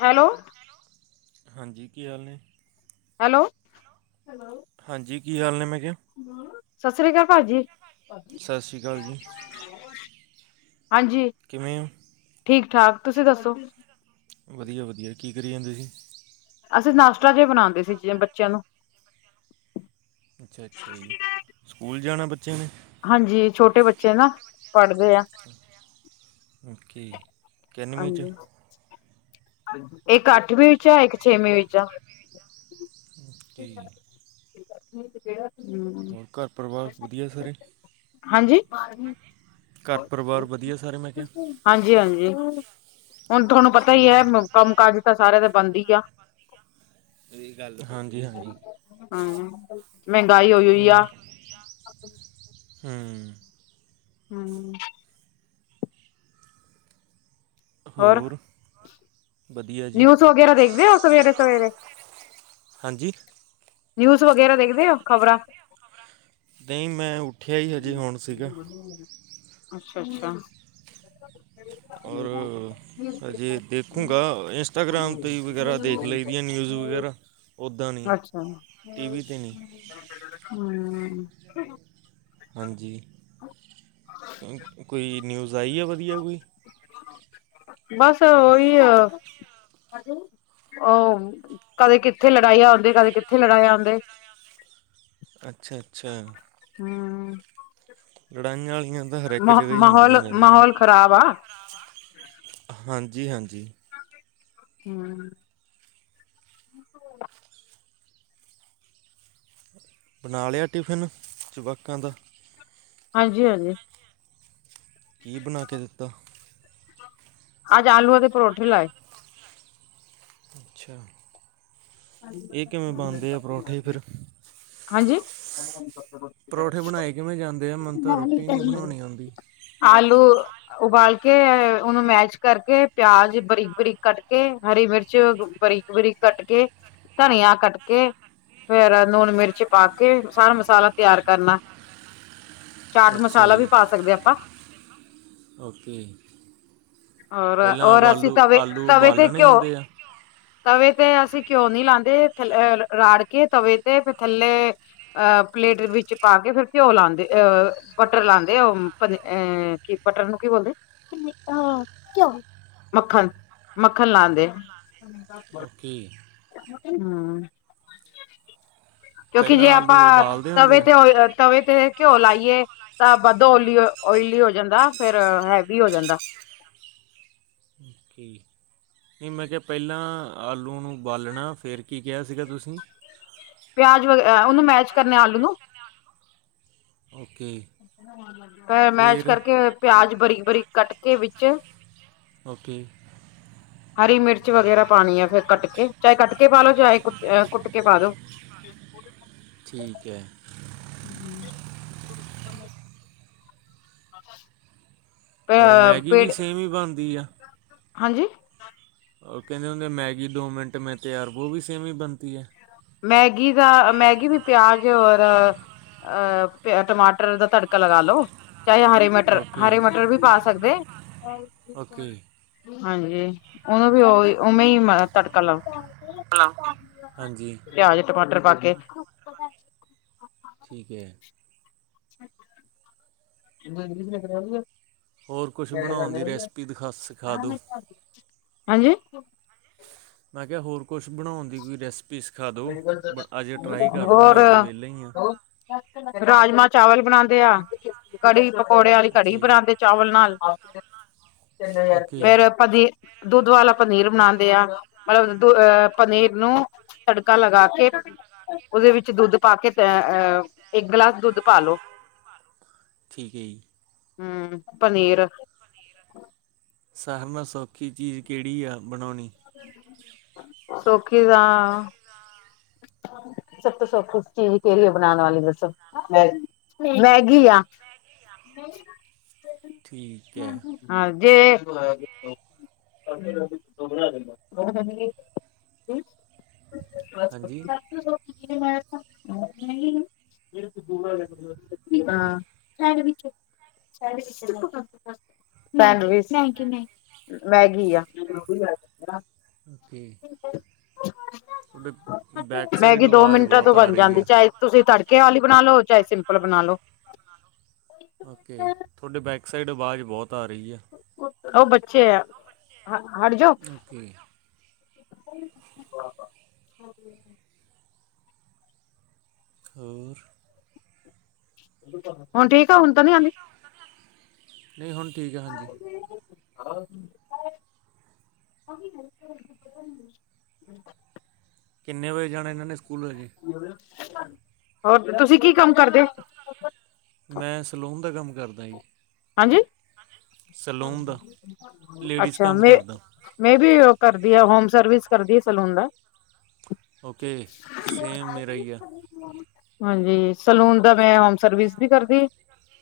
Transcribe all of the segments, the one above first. Hello ਹਾਂਜੀ ਕੀ ਹਾਲ ਨੇ। ਹੈਲੋੋ ਹਾਂਜੀ ਕੀ ਹਾਲ ਨੇ ਮੈਂ ਕਿਹਾ। ਸਤਿ ਸ੍ਰੀ ਅਕਾਲ ਭਾਜੀ। ਸਤਿ ਸ਼੍ਰੀ ਅਕਾਲ ਜੀ। ਹਾਂਜੀ। ਕਿਵੇਂ ਹੋ। ਠੀਕ ਠਾਕ ਤੁਸੀਂ ਠੀਕ ਦੱਸੋ ਆਂ। ਵਧੀਆ- ਵਧੀਆ ਕੀ ਕਰੀ ਜਾਂਦੇ ਸੀ। ਅਸੀਂ ਨਾਸ਼ਤਾ ਜਿਹ ਬਣਾਉਂਦੇ ਸੀ ਜਿਵੇ ਬੱਚਿਆਂ ਨੂੰ। ਅੱਛਾ ਅੱਛਾ ਜੀ। ਸਕੂਲ ਜਾਣਾ ਬੱਚਿਆਂ ਨੇ? ਹਾਂਜੀ, ਛੋਟੇ ਬੱਚੇ ਏ ਨਾ। ਪੜ੍ਹਦੇ ਆ। ਓਕੇ ਇਕੈਨਵੀਂ 'ਚ ਹਾਂਜੀ। ਇਹ ਅੱ ਠੀਕ ਏ। [unintelligible] ਹੋਰ ਘਰ ਪਰਿਵਾਰ ਵਧੀਆ ਸਾਰੇ? ਹਾਂਜੀ ਘਰ ਪਰਿਵਾਰ ਵਧੀਆ ਸਾਰੇ ਮੈਂ ਕਿਹਾ? ਹਾਂਜੀ ਹਾਂਜੀ। ਹੁਣ ਤੁਹਾਨੂੰ ਪਤਾ ਹੀ ਹੈ ਕੰਮ ਕਾਜ ਤਾਂ ਸਾਰੀਆਂ ਦਾ ਬੰਦ ਹੀ ਆ। ਹਾਂਜੀ ਹਾਂਜੀ ਹਮ, ਮਹਿੰਗਾਈ ਹੋੲ ਹੋਈ ਆ। ਹਮ। ਹਮ! ਹੋਰ। ਵਧੀਆ ਜੀ ਨਿਊਜ਼ ਵਗੈਰਾ ਦੇਖਦੇ ਹੋ ਸਵੇਰੇ ਸਵੇਰੇ? ਹਾਂਜੀ? ਨਿਊਜ਼ ਵਗੈਰਾ ਦੇਖਦੇ ਹੋ, ਖ਼ਬਰਾਂ? ਨਹੀਂ, ਮੈਂ ਉੱਠਿਆ ਹੀ ਹਜੇ ਹੋਣ ਸੀਗਾ। ਅੱਸਾ਼ ਅੱਸਾ਼। ਔਰ? ਹਜੇ ਦੇਖੂੰਗਾ ਇੰਸਟਾਗ੍ਰਾਮ ਤੇ ਵਗੈਰਾ ਦੇਖ ਲਈਦੀਆਂ ਨਿਊਜ਼ ਵਗੈਰਾ। ਉੱਦਾਂ ਨਹੀਂ, ਅੱਛਾ। ਟੀ ਵੀ ਤੇ ਨਹੀਂ ਹਮ ਹਾਂਜੀ। ਕੋਈ ਨਿਊਜ਼? [unintelligible] ਆ ਵਧੀਆ ਕੋਈ? ਬਸ ਉਹੀ ਆ ਉਹ! ਕ੍ਹਦੇ ਕਿੱਥੇ ਲੜਾਈਆਂ ਆਉਂਦੇ, ਕਦੇ ਕਿੱਥੇ ਲੜਾਈ ਆਉਂਦੇ ਅੱਛਾ-ਅੱਛਾ! ਹਂ ਲੜਾਈਆਂ ਆਲੀਆਂ ਤਾਂ ਹਰ ਇੱਕ ਮ ਜਗ੍ਹਾ ਹੀ ਹੁੰਦੀਆਂ ਮਾਹੌਲ ਰਹਿੰਦੀਆਂ। ਮਾਹੌਲ ਖ਼ਰਾਬ ਆ। ਹਾਂਜੀ ਹਾਂਜੀ। ਹੰ ਬਣਾ ਲਿਆ ਟਿਫਿਨ ਜੁਆਕਾਂ ਦਾ? ਹਾਂਜੀ, ਹਾਂਜੀ। ਕੀ ਬਣਾ ਕੇ ਦਿੱਤਾ? ਅਜ ਆਲੂਆਂ ਦੇ ਪਰੌਠੇ ਲਾਏ। ਅੱਛਾ, ਇਹ ਕਿਵੇਂ ਬਣਦੇ ਆ ਪਰੌਂਠੇ ਫੇਰ? ਹਾਂਜੀ? ਪਰੌਂਠੇ ਬਣਾਏ ਕਿਵੇਂ ਜਾਂਦੇ ਆ? ਮਨ ਤਾਂ ਰੋਟੀ ਨਹੀਂ ਬਣਾਉਣੀ ਆਉਂਦੀ। ਆਲੂ ਉਬਾਲ ਕੇ, ਉਹਨੂੰ ਮੈਸ਼ ਕਰਕੇ, ਪਿਆਜ ਬਰੀਕ -ਬਰੀਕ ਕੱਟ ਕੇ, ਹਰੀ ਮਿਰਚ ਬਰੀਕ ਬਰੀਕ ਕੱਟ ਕੇ ਧਨਿਆ ਕੱਟ ਕੇ ਫੇਰ ਲੂਣ ਮਿਰਚ ਪਾ ਕੇ, ਸਾਰਾ ਮਸਾਲਾ ਤਿਆਰ ਕਰਨਾ। [unintelligible] ਚਾਟ ਅੱਛਾ ਮਸਾਲਾ ਜੀ ਵੀ ਪਾ ਸਕਦੇ ਹਾਂ ਆਪਾਂ। ਓਕੇ। ਹੋਰ ਪਹਿਲਾਂ ਹੋਰ ਅਸੀਂ ਆਲੂ ਤਵੇ ਆਲੂ ਤਵੇ ਤੇ ਉਬਾਲਣੇ ਘਿਓ, ਹੁੰਦੇ ਆ ਤਵੇ ਤੇ ਅਸੀਂ ਘਿਓ ਨਹੀ ਲਾਦੇ, ਥ ਰਾੜ ਕੇ ਤਵੇ ਤੇ ਥੱਲੇ ਅ ਪਲੇਟ ਵਿੱਚ ਪਾ ਕੇ, ਫਿਰ ਘਿਓ ਲਾਂਉਦੇ ਅਹ ਬਟਰ ਲਾਉਂਦੇ ਅ ਮਤੇ ਐਂ! ਕੀ ਬਟਰ ਨੂੰ ਕੀ ਬੋਲਦੇ, ਕਿ ਮਿਠਾ ਘਿੳ ਮੱਖਣ, ਮੱਖਣ ਲਾਂਦੇ। ਕੀ? ਹਮ, ਕਿਉਂਕਿ ਪਹਿਲਾਂ ਜੇ ਆਪਾਂ, ਆਲੂ ਉਬਾਲਦੇ ਹੁੰਦੇ ਤਵੇ ਆ ਤੇ ਹੋ ਤਵੇ ਤੇ ਘਿਓ ਲਾਈਏ, ਤਾਂ ਵੱਧੋ ਓਲੀ-ਓਇਲੀ ਹੋ ਜਾਂਦਾ। ਫੇਰ ਹੈਵੀ ਹੋ ਜਾਂਦਾ। ਕੀ ਨੀ ਮੈਂ ਕਿਹਾ ਪਹਿਲਾਂ ਆਲੂ ਨੂੰ ਉਬਾਲਣਾ ਫੇਰ ਕੀ ਕਿਹਾ ਸੀਗਾ ਤੁਸੀਂ? ਪਿਆਜ ਵਗ, ਉਹਨੂੰ ਮੈਸ਼ ਕਰਨੇ ਆਲੂ ਨੂੰ [unintelligible] ਓਕੇ। ਫੇ ਮੈਸ਼ ਫਿਰ ਕਰਕੇ ਪਿਆਜ ਬਰੀਕ ਬਰੀਕ ਕੱਟ ਕੇ ਵਿੱਚ ਓਕੇ। ਹਰੀ ਮਿਰਚ ਵਗੈਰਾ ਪਾਣੀ ਆ ਫੇਰ ਕੱਟ ਕੇ ਚਾਹੇ ਕੱਟਕੇ ਪਾ ਲੋ ਚਾਹੇ ਕੁੱਟ ੲਹ ਕੁੱਟ ਕੇ ਪਾ ਦੋ। ਠੀਕ ਹੈ। ਹਮ। ਔਰ ਮੈਗੀ ਵੀ ਸੇਮ ਹੀ ਬਣਦੀ ਆ। ਹਾਂਜੀ? ਉਹ ਕਹਿੰਦੇ ਹੁੰਦੇ, ਮੈਗੀ ਦੋ ਮਿੰਟ ਮੇਂ ਤਿਆਰ, ੳਹ ਵੀ, ਸੇਮ ਹੀ ਬਣਤੀ ਹੈ। ਮੈਗੀ ਦਾ, ਮੈਗੀ ਵੀ ਪਿਆਜ ਔਰ ਅਹ ਟਮਾਟਰ ਦਾ ਤੜਕਾ ਲਗਾ ਲੋ, ਚਾਹੇ ਹਰੀ ਮਿਰ ਮਟਰ, ਓਕੇ ਹਰੇ ਮਟਰ ਵੀ ਪਾ ਸਕਦੇ। ਓਕੇ ਹਾਂਜੀ, ਉਹਨੂੰ ਵੀ, ਉਵੇਂ- ਓੁਵੇਂ ਹੀ ਤੜਕਾ ਲਾਓ। ਹਾਂਜੀ! ਪਿਆਜ, ਟਮਾਟਰ ਪਾ ਕੇ ਠੀਕ ਹੈ। ਕਰੂਗਾ ਹੋਰ ਕੁਛ ਬਣਾਉਣ ਦੀ [unintelligible] ਰੈਸਪੀ ਦਿਖਾ ਸਿਖਾ ਦਿਉ ਹਾਂਜੀ ਮੈਂ ਕਿਹਾ, ਹੋਰ ਕੁਛ ਬਣਾਉਣ ਦੀ ਕੋਈ ਰੈਸਪੀ? ਰੈਸੀਪੀ ਸਿਖਾ ਦੋ, ਅਜ ਟਰਾਈ ਕਰ ਲੂੰਗਾ, ਅੱਜ ਵੇਹਲਾ ਹੀ ਆ। ਰਾਜਮਾਂਹ, ਚਾਵਲ ਬਣਾਉਂਦੇ ਆ। ਕੜੀ, ਪਕੌੜੇ ਵਾਲੀ ਅੱਛਾ ਕੜੀ, ਜੀ ਬਣਾਉਂਦੇ ਚਾਵਲ ਨਾਲ ਓਕੇ ਫੇਰ ਆਪਾਂ ਦੀ ਦੁੱਧ ਵਾਲਾ ਪਨੀਰ ਬਣਾਉਂਦੇ ਆ, ਮਤਲਬ ਦੁ, ਅਹ ਪਨੀਰ ਨੂੰ ਤੜਕਾ ਲਗਾ ਕੇ, ਉਹਦੇ ਵਿੱਚ ਦੁੱਧ ਪਾ ਕੇ ਤੇ ਅਹ, ਇੱਕ ਗਲਾਸ ਦੁੱਧ ਪਾ ਲਓ। ਠੀਕ ਹੈ ਜੀ ਹਮ, ਪਨੀਰ ਸਭ ਮੈਂ ਸੌਖੀ ਚੀਜ਼ ਕਿਹੜੀ ਆ ਬਣਾਉਣੀ? [unintelligible] ਸਭ ਤੋਂ ਸੌਖੀ ਚੀਜ਼ ਕਿਹੜੀ ਹੈ ਬਣਾਉਣ ਵਾਲੀ ਦੱਸੋ? ਮੈਗੀ ਆ। ਠੀਕ ਹੈ। ਹਾਂ, ਜੇ ਦ [unintelligible] ਹਾਂਜੀ? [unintelligible] ਹਾਂ ਮੈਗੀ ਆ। ਓਕੇ। [inaudible] [unintelligible] ਮੈਗੀ ਦੋ ਆਵਾਜ਼ ਮਿੰਟਾਂ ਤੋ ਬਹੁਤ ਆ ਬਣ ਰਹੀ ਜਾਂਦੀ। ਆ ਚਾਹੇ ਤੁਸੀਂ ਤੜਕੇ ਵਾਲੀ ਬਣਾ ਲਓ, ਚਾਹੇ ਸਿੰਪਲ ਬਣਾ ਲੳ। ਓਕੇ, ਤੁਹਾਡੇ ਬੈਕ ਸਾਈਡ ਆਵਾਜ਼ ਬਹੁਤ ਆ ਰਹੀ ਆ। ਉਹ ਬੱਚੇ, ਹਾ ਹਟਜੋ ਕਿ [inaudible] ਹਾਂਜੀ-ਹਾਂਜੀ ਹੋਰ? ਹੁਣ ਠੀਕ ਆ, ਹੁਣ ਤਾਂ ਨੀ ਆਉਦੀ। ਨਹੀਂ ਹੁਣ ਠੀਕ ਹੈ। [unintelligible] ਆਹ ਕਿੰਨੇ ਵਜੇ ਜਾਣਾ ਇਹਨਾਂ ਨੇ ਸਕੂਲ ਹਜੇ? ਹੋਰ ਤੁਸੀਂ ਕੀ ਕੰਮ ਕਰਦੇ। ਮੈਂ ਸਲੂਨ ਦਾ ਕੰਮ ਕਰਦਾ ਜੀ। ਹਾਂਜੀ ਹਾਜੀ? ਅੱਛਾ। ਕੰਮ ਮੈਂਰ ਕਰਦਾ ਮੈੰ ਵੀ ਉਹ ਕਰਦੀ ਹੈ। ਹੋਮ ਸਰਵਿਸ ਕਰਦੀ ਹੈ ਸਲੂਨ ਦਾ ਓਕੇ। ਸੇਮ ਮੇਰਾ ਹੀ ਆ। ਹਾਂਜੀ। ਸਲੂਨ ਦਾ ਮੈਂ ਹੋਮ ਸਰਵਿਸ ਵੀ ਕਰਦੀ।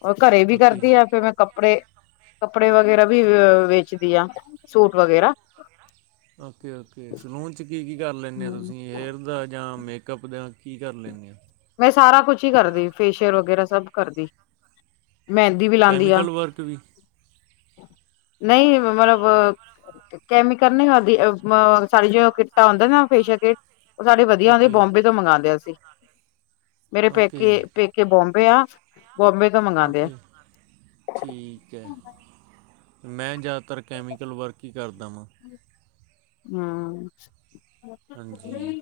ਉਹ ਘਰੇ ਵੀ ਓਕੇ ਕਰਦੀ ਆ, ਫੇਰ ਮੈਂ ਕੱਪੜੇ ਕੱਪੜੇ ਵਗੈਰਾ ਵੀ ਵੇਚਦੀ ਆ, ਸੂਟ ਵਗੈਰਾ। ਓਕੇ- ਓਕੇ ਸਲੂਨ 'ਚ ਕੀ -ਕੀ ਕਰ ਲੈਂਦੇ ਆ ਤੁਸੀਂ? ਹੇਅਰ ਦਾ ਜਾਂ ਮੇਕਅਪ ਦਾ, ਕੀ ਕਰ ਲੈਂਦੇ ਹਾਂ। ਮੈਂ ਸਾਰਾ ਕੁਛ ਹੀ ਕਰਦੀ, ਫੇਸ਼ੀਅਲ ਵਗੈਰਾ ਸਭ ਕਰਦੀ। ਮਹਿੰਦੀ ਵੀ ਲਾਉਂਦੀ ਆ। ਕੈਮੀਕਲ ਵਰਕ ਵੀ ਨਹੀਂ, ਮਤਲਬ ਕੈਮੀਕਲ ਨਹੀਂ ਹੁੰਦੀ ਉਸ ਮੇਂ ਸਾਡੀਆਂ ਜਿਹੜੀਆਂ ਕਿੱਟਾ ਆਉਦੀਆਂ ਨਾ, ਫੇਸ਼ੀਅਲ ਕਿਟ। ਉਹ ਸਾਡੀ ਵਧੀਆ ਹੁੰਦੇ, ਓਕੇ ਬੋਂਬੰਏ ਤੋਂ ਮੰਗਗਾਉਂਦੇ ਅਸੀਂ। ਮੇਰੇ ਓਕੇ ਪੇਕੇ-ਪੇਕੇ ਬੋਬੰਏ ਆ। ਬੋਬੰਏ ਤੋਂ ਮੰਗਵਾਉਂਦੇ ਆ। ਓਕੇ ਠੀਕ ਐ। ਮੈਂ ਜ਼ਿਆਦਾਤਰ ਕੈਮੀਕਲ ਵਰਕ ਹੀ ਕਰਦਾ ਵਾਂ। ਹਮ ਹਾਂਜੀ।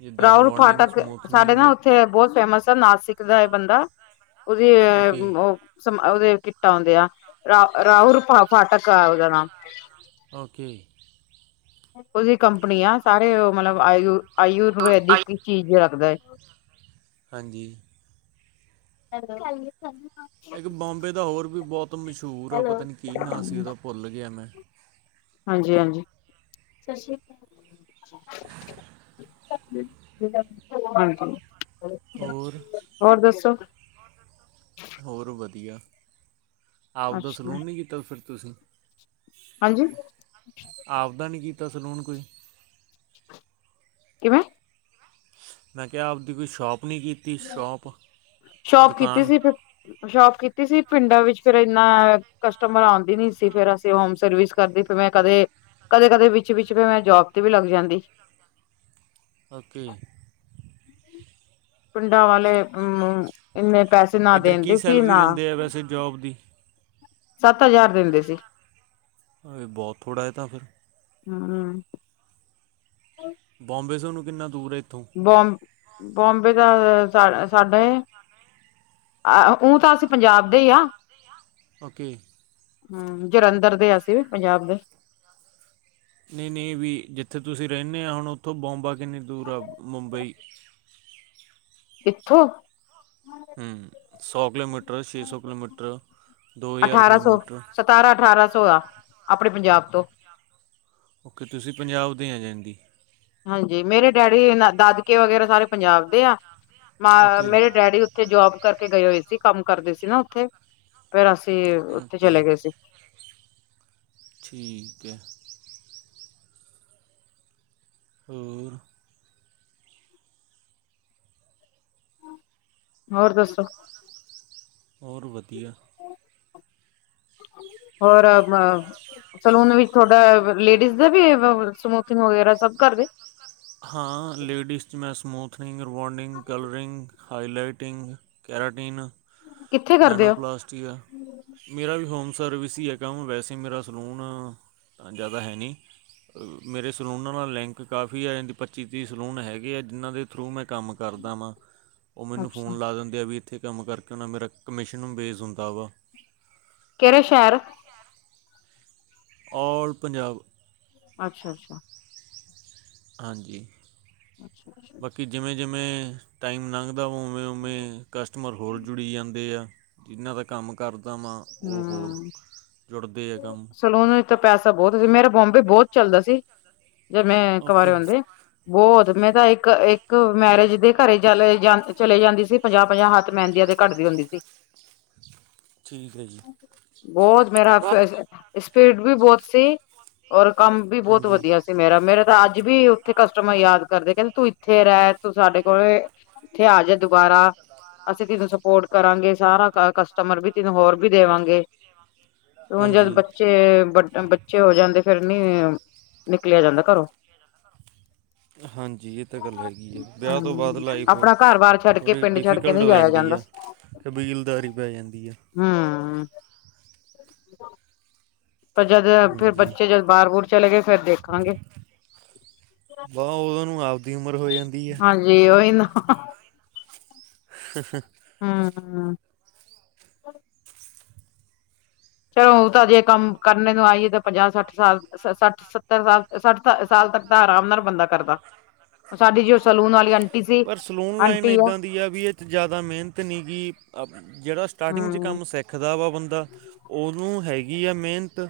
ਜਿੱਦਾਂ ਰਾਹੁਲ ਰਵਾਰਨਿੰਗ ਫਾਟਕ। ਸਾਡੇ ਸਮੂਥਨਿੰਗ ਨਾ ਉੱਥੇ, ਬਹੁਤ ਫੇਮਸ ਆ ਨਾਸਿਕ ਰਾਏ ਬੰਦਾ, ਉਹਦੀ ਓਕੇ ਉਹ, ਸਮ ਉਹਦੇ ਕਿੱਟਾ ਆਉਂਦੀਆ। ਉਹਦਾ ਨਾਮ [unintelligible] ਓਕੇ। ਉਹਦੀ ਕੰਪਨੀ ਆ ਸਾਰੇ ਉਹ ਮਤਲਬ ਆਯ ਆਯੁਰਵੈਦਿਕ ਚੀਜ਼ ਰੱਖਦਾ ਹੈ। ਹਾਂਜੀ [unintelligible] ਇੱਕ ਬੰਬੇ ਦਾ ਹੋਰ ਵੀ ਬਹੁਤ ਮਸ਼ਹੂਰ ਆ, ਪਤਾ ਨੀ ਕੀ ਨਾਂ ਸੀ? ਉਹਦਾ ਭੁੱਲ ਗਿਆ ਮੈਂ। ਹਾਂਜੀ-ਹਾਂਜੀ। [unintelligible] ਬਿਲ [unintelligible] ਹੋਰ- ਹੋਰ ਵਧੀਆ। ਆਪਦਾ ਅੱਛਾ ਸਲੂਨ ਨਹੀਂ ਕੀਤਾ? ਫਿਰ ਤੁਸੀਂ ਹਾਂਜੀ ਆਪਦਾ ਨਹੀਂ ਕੀਤਾ ਸਲੂਨ ਕੋਈ। ਕਿਵੇਂ? ਮੈਂ ਕਿਹਾ ਆਪਦੀ ਕੋਈ, ਸ਼ੋਪ ਨਹੀਂ ਕੀਤੀ ਸ਼ੋਪ? ਸ਼ੋਪ ਕੀਤੀ ਦੁਕਾਨ। ਸੀ ਸ਼ੋਪ ਕੀਤੀ ਸੀ। ਪਿੰਡਾਂ ਵਿੱਚ ਫਿਰ ਇਨਾ ਕਸਟਮਰ ਆਉਂਦੀ ਨੀ ਸੀ। ਫਿਰ ਅਸੀਂ ਹੋਮ ਸਰਵਿਸ ਕਰਦੀ ਫ, ਮੈਂ ਕਦੇ-ਕਦੇ ਕਦੇ ਵਿੱਚ-ਵਿਚ ਮੈਂ ਜੋਬ ਤੇ ਵੀ ਲੱਗ ਜਾਂਦੀ। ਓਕੇੇ ਪਿੰਡਾਂ ਵਲ ਇਨੇ ਪੈਸੇ ਨਾ ਇੱਧਰ ਕੀ ਦਿੰਦੇ ਸੀ, ਸੈਲਰੀ ਨਾ ਦਿੰਦੇ ਆ ਵੈਸੇ ਜੋਬ ਦੀ ਸੱਤ ਹਜ਼ਾਰ ਦਿੰਦੇ ਸੀ। ਹਾਏ ਬਹੁਤ ਥੋੜ੍ਹਾ ਐ ਤਾਂ ਫਿਰ। ਹਮ ਬੋਂਬੇ ਸਾਨੂੰ ਕਿੰਨਾ ਦੂਰ ਇੱਥੋਂ? ਬੌਂਬ, ਬੌਂਬੇ ਦਾ ਸਾ ਐ ਸਾਡੇ। ਅ ਊ ਤਾਂ ਅਸੀਂ ਪੰਜਾਬ ਦੇ ਆ। ਓਕੇ। ਹਮ, ਜਲੰਧਰ ਦੇ ਆਸੀ ਵੀ, ਪੰਜਾਬ ਦੇ ਨਹੀਂ, ਨਹੀਂ ਵੀ ਜਿੱਥੇ ਤੁਸੀਂ ਰਹਿੰਣੇ ਆ, ਹੁਣ ਉੱਥੋਂ ਬੋਂਬਾ ਕਿੰਨੀ ਦੂਰ ਆ? ਮੁੰਬਈ। ਇੱਥੋਂ ਸੌ ਕਿਲੋਮੀਟਰ ਛੇ ਸੌ ਕਿਲੋਮੀਟਰ ਦੋ ਹਜ਼ਾਰ ਅਠਾਰਾਂ ਸੌ ਕਿਲੋਮੀਟਰ। ਸਤਾਰਾਂ ਅਠਾਰਾਂ ਸੌ ਆ। ਆਪਣੇ ਪੰਜਾਬ ਤੋਂ। ਓਕੇਤੁਸੀਂ ਪੰਜਾਬ ਦੇ ਆ ਜਾਂਦੀ। ਹਾਂਜੀ। ਮੇਰੇ ਡੈਡੀ ਦਾਦਕੇ ਵਗੈਰਾ, ਸਾਰੇ ਪੰਜਾਬ ਦੇ ਆ, ਮ ਓਕੇ ਮੇਰੇ ਡੈਡੀ ਉਥੇ ਜੋਬ ਕਰਕੇ ਗਏ ਹੋਏ ਸੀ, ਕੰਮ ਕਰਦੇ ਸੀ ਨਾ ਉੱਥੇ। ਫ਼ੇਰ ਅਸੀਂ ਉੱਥੇ ਓਕੇ ਚਲੇ ਗਏ ਸੀ। ਠੀਕ ਹੈ। ਹੋਰ ਹੋਰ ਦੱਸੋ? ਹੋਰ ਵਧੀਆ। ਹੋਰ [unintelligible] ਸਲੂਨ ਵੀ ਥੋਡਾ ਲੇਡੀਜ਼ ਦੇ ਵੀ ਸਮੂਥਿੰਗ ਵਗੈਰਾ, ਸਭ ਕਰਦੇ? ਹਾਂ ਲੇਡੀਜ਼ 'ਚ ਮੈਂ smoothening, rebonding, colouring, highlighting keratin, ਕਿੱਥੇ ਕਰਦੇ ਨੈਨੋ ਹੋ ਪਲਾਸਟਿਕ ਮੇਰਾ ਵੀ ਹੋਮ ਸਰਵਿਸ ਹੀ ਹੈ ਕੰਮ, ਵੈਸੇ ਮੇਰਾ ਸਲੂਨ ਆ ਤਾਂ ਜ਼ਿਆਦਾ ਹੈ ਨਹੀਂ। ਮੇਰੇ ਸਲੂਨਾਂ ਨਾਲ ਲਿੰਕ ਕਾਫੀ ਆ, ਇੰਜ ਪੱਚੀ-ਤੀਹ ਸਲੂਨ ਹੈਗੇ ਆ, ਜਿਨ੍ਹਾਂ ਦੇ ਥਰੂ ਮੈਂ ਕੰਮ ਕਰਦਾ ਵਾ। ਉਹ ਮੈਨੂੰ ਅੱਛਾ ਫੋਨ ਲਾ ਦਿੰਦੇ ਆ ਵੀ ਇੱਥੇ ਕੰਮ ਕਰਕੇ ਆਣਾ, ਮੇਰਾ ਕਮਿਸ਼ਨ ਬੇਸ ਹੁੰਦਾ ਵਾ। ਕਿਹੜੇ ਸ਼ਹਿਰ? ਔਲ ਪੰਜਾਬ। ਅੱਛਾ-ਅੱਛਾ। ਹਾਂਜੀ। ਅੱਛਾ ਅੱਛਾ ਬਾਕੀ ਜਿਵੇਂ-ਜਿਵੇਂ ਟਾਈਮ ਲੰਘਦਾ, ਵਾ ਉਵੇਂ-ਉਵੇਂ ਕਸਟਮਰ ਹੋਰ ਜੁੜੀ ਜਾਂਦੇ ਆ। ਜਿਹਨ੍ਹਾਂ ਦਾ ਕੰਮ ਕਰਦਾ ਵਾ, ਉਹ ਹੋਰ ਹਮ ਜੁੜਦੇ ਆ ਕੰਮ ਸਲੂਨ ਵਿਚ ਤਾਂ ਪੈਸਾ ਬੋਤ ਸੀ ਮੇਰਾ ਬੋਬੇ ਬੋਤ ਚੱਲਦਾ ਸੀ ਮੈ ਕਵਾਰੇ ਓਕੇ ਹੁੰਦੇ। ਬੋਤ ਮੈਂ ਤਾਂ ਇੱਕ-ਇੱਕ ਮੈਰਿਜ ਦੇ ਘਰੇ ਚ ਜਾਂਣ ਤੇ ਚਲੇ ਜਾਂਦੀ ਸੀ। ਪੰਜਾਹ-ਪੰਜਾਹ ਹੱਥ ਮਹਿੰਦੀ ਤੇ ਘੱਟਦੀ ਹੁੰਦੀ ਸੀ। ਠੀਕ ਐ ਜੀ। ਬਹੁਤ ਮੇਰਾ, ਸਪੀਡ ਵੀ ਬੋਤ ਸੀ। ਔਰ ਕੰਮ ਵੀ ਬੋਤ ਹਾਂਜੀ ਵਧੀਆ ਸੀ ਮੇਰਾ, ਮੇਰਾ ਤਾਂ ਅੱਜ ਵੀ ਓਥੇ ਕਸਟਮਰ ਯਾਦ ਕਰਦੇ ਕਹਿੰਦੇ ਤੂੰ ਇ ਇਥੇ ਰਹਿ ਤੂੰ ਸਾਡੇ ਕੋਲ ਏਥੇ ਆਜਾ ਦੁਬਾਰਾ ਅਸੀ ਤੈਨੂੰ ਸਪੋਰਟ ਕਰਾਗੇ ਸਾਰਾ। ਕਸਟਮਰ ਵੀ ਤਿੰਨੂ ਹੋਰ ਵੀ ਦੇਵਾਂਗੇ। ਹੁਣ ਜਦ ਹਾਂਜੀ ਬੱਚੇ ਵੱਡ ਪੀਛੇ ਹੋ ਜਾਂਦੇ। ਫੇਰ ਨੀ ਨਿਕਲਿਆ ਜਾਂਦਾ ਘਰੋਂ। ਹਾਂਜੀ ਇਹ ਤਾਂ ਗੱਲ ਹੈਗੀ ਆ। ਵਿਆਹ ਤੋਂ ਬਾਅਦ ਲਾਈਫ ਆਪਣਾ ਘਰ ਬਾਰ ਛੱਡ ਕੇ ਥੋੜ੍ਹੀ ਪਿੰਡ ਛੱਡ ਕੇ ਡਿਫੀਕਲਟ ਨਹੀਂ ਹੋ ਜਾਇਆ ਜਾਂਦੀ ਜਾਂਦਾ ਐ। ਕਬੀਲਦਾਰੀ ਪੈ ਜਾਂਦੀ ਆ। ਹੂੰ। [inaudible] ਪਰ ਜੱਦ ਆਪੇ ਹਾਂਜੀ ਬੱਚੇ ਜੱਦ ਬਾਹਰ- ਬੂਹਰ ਚਲੇ ਗਏ ਫੇਰ ਦੇਖਾਂਗੇ। ਬਾਹ ਓਦੋਂ ਨੂੰ ਆਵਦੀ ਉਮਰ ਹੋ ਜਾਂਦੀ ਐ। ਹਾਂਜੀ। ਓਹੀ ਨਾ [inaudible] ਹੂੰ-ਹੂੰ। ਚਲੋ ਊਤਾਂ ਜੇ ਕੰਮ ਕਰਨੇ ਨੂੰ ਆਈਏ ਤਾਂ ਪੰਜਾਹ-ਸੱਠ ਸਾਲ, ਸੱਠ-ਸੱਤਰ ਸਾਲ, ਸੱਠ ਸਾਲ ਤੱਕ ਤਾਂ ਆਰਾਮ ਨਾਲ ਬੰਦਾ ਕਰਦਾ। ਸਾਡੀ ਜੋ ਸੈਲੂਨ ਵਾਲੀ ਆਂਟੀ ਸੀ। ਪਰ ਸਲੂਨ ਲਾਈਨ ਆਂਟੀ ਹੁਣ ਇੱਦਾਂ ਦੀ ਆ ਵੀ ਇਹ ਜ਼ਿਆਦਾ ਮੇਅਨਤ ਨਈ ਗੀ ਜੇੜਾ ਸਟਾਰਟਿੰਗ 'ਚ ਹਮ ਕੰਮ ਸਿੱਖਦਾ ਵਾ ਬੰਦਾ ਓਨੂੰ ਹੈਗੀ ਆ ਮੇਹਨਤ।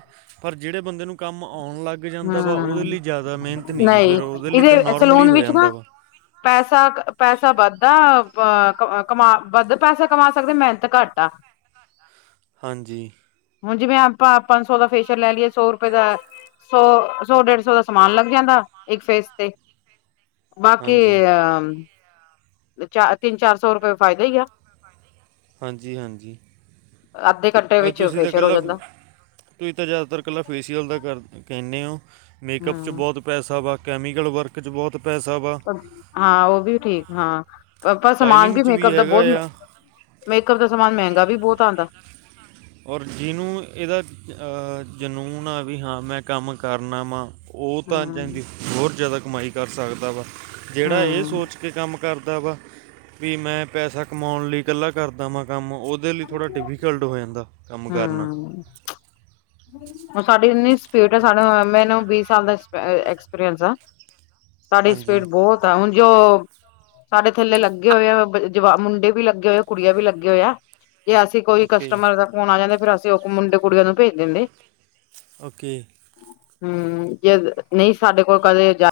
ਜੇੜੇ ਬੰਦੇ ਨੂੰ ਕੰਮ ਆਉਣ ਲੱਗ ਜਾਂਦਾ ਵਾ ਉਹਦੇ ਲਈ ਜ਼ਿਆਦਾ ਮਿਹਨਤ ਹੂੰ ਨਹੀਂ ਗੀ ਨਈ ਫਿਰ ਉਹਦੇ ਲਈ ਇਦੇ ਤਾਂ ਨੋਰਮਲ ਹੀ ਸਲੂਨ ਹੋ ਵਿੱਚ ਨਾ ਜਾਂਦਾ ਵਾ ਪੈਸਾ-ਪੈਸਾ ਵੱਧਦਾ ਅ ਕਮਾ ਵੱਧ ਪੈਸਾ ਕਮਾ ਸਕਦੇ ਮਿਹਨਤ ਘੱਟ [inaudible] ਹਾਂਜੀ। ਹੁਣ ਜਿਵੇਂ ਆਪਾਂ ਪੰਜ ਸੌ ਦਾ ਫੇਸ਼ੀਅਲ ਲੈ ਲਈਏ ਸੌ ਰੁਪਏ ਦਾ ਸੌ-ਸੌ ਡੇਢ ਸੌ ਦਾ ਸਮਾਨ ਲੱਗ ਜਾਂਦਾ ਇੱਕ ਫੇਸ ਤੇ। ਬਾਕੀ ਹਾਂਜੀ ਅ ਚਾਰ ਤਿੰਨ, ਚਾਰ ਸੌ ਰੁਪਏ ਫਾਇਦਾ ਹੀ ਆ ਹਾਂਜੀ-ਹਾਂਜੀ। ਅੱਧੇ ਘੰਟੇ ਭ ਵਿੱਚ ਤੁਸੀਂ ਤਾਂ ਫੇਸ਼ੀਅਲ ਹੋ ਕੱਲਾ ਜਾਂਦਾ ਤੁਸੀਂ ਤਾਂ ਜ਼ਿਆਦਾਤਰ ਇਕੱਲਾ ਫੇਸੀਅਲ ਦਾ ਕਰ ਕੇਨੇ ਓ ਮੇਕਅੱਪ 'ਚ ਹੂੰ, ਬਹੁਤ ਪੈਸਾ ਵਾ ਕੈਮੀਕਲ ਵਰਕ ਚ ਬੋਤ ਪੈਸਾ ਵਾ। ਪਰ ਹਾਂ ਓ ਵੀ ਠੀਕ ਹਾਂ ਆਪਾ ਸਮਾਨ ਸਟਾਈਲਿੰਗ ਵੀ 'ਚ ਮੇਕਅਪ ਦਾ ਹੈਗਾ ਬਹੁਤ ਆ ਮੇਕਅਪ ਦਾ ਸਮਾਨ ਮਹਿੰਗਾ ਵੀ ਬੋਤ ਆਦਾਂ। ਔਰ ਜਿਨੂੰ ਇਹਦਾ ਜਨੂੰਨ ਆ ਵੀ ਹਾਂ ਮੈਂ ਕੰਮ ਕਰਨਾ ਵਾ ਓ ਤਾਂ ਹੂੰ, ਜਾਂਦੀ ਹੋਰ ਜ਼ਿਆਦਾ ਕਮਾਈ ਕਰ ਸਕਦਾ ਵਾ ਜਿਹੜਾ ਇਹ ਹੂੰ, ਸੋਚ ਕੇ ਕੰਮ ਕਰਦਾ ਵਾ ਵੀ ਮੈਂ ਪੈਸਾ ਕਮਾਉਣ ਲਈ ਇਕੱਲਾ ਕਰਦਾ ਵਾ ਕੰਮ ਓ ਓਦੇ ਲਈ ਥੋੜ੍ਹਾ ਡਿਫੀਕਲਟ ਹੋ ਜਾਂਦਾ ਕੰਮ ਕਰਨਾ। ਹੂੰ। ਸਾਡੀ ਏਨੀ ਸਪੀਡ ਆ ਮੈਨੂੰ ਵੀਹ ਸਾਲ ਦਾ ਅਕਸਪੀਰਸ ਐ। ਸਾਡੀ ਹਾਂਜੀ ਸਪੀਡ ਬੋਤ ਆ ਹੁਣ ਜੋ ਸਾਡੇ ਥੱਲੇ ਲੱਗੇ ਹੋਏ ਆ ਜਵਾ ਮੁੰਡੇ ਵੀ ਲੱਗੇ ਹੋਏ ਕੁੜੀਆਂ ਵੀ ਲੱਗੇ ਹੋਏ ਆ ਜੇ ਅਸੀਂ ਕੋਈ ਓਕੇ ਕਸਟਮਰ ਦਾ ਫੋਨ ਆ ਜਾਂਦੇ ਫੇਰ ਅਸੀਂ ਓ ਮੁੰਡੇ-ਕੁੜੀਆਂ ਨੂੰ ਭੇਜ ਦਿੰਦੇ। ਓਕੇ ਹੂੰ, ਜ ਨਈ ਸਾਡੇ ਕੋਲ ਕਦੇ ਜਾ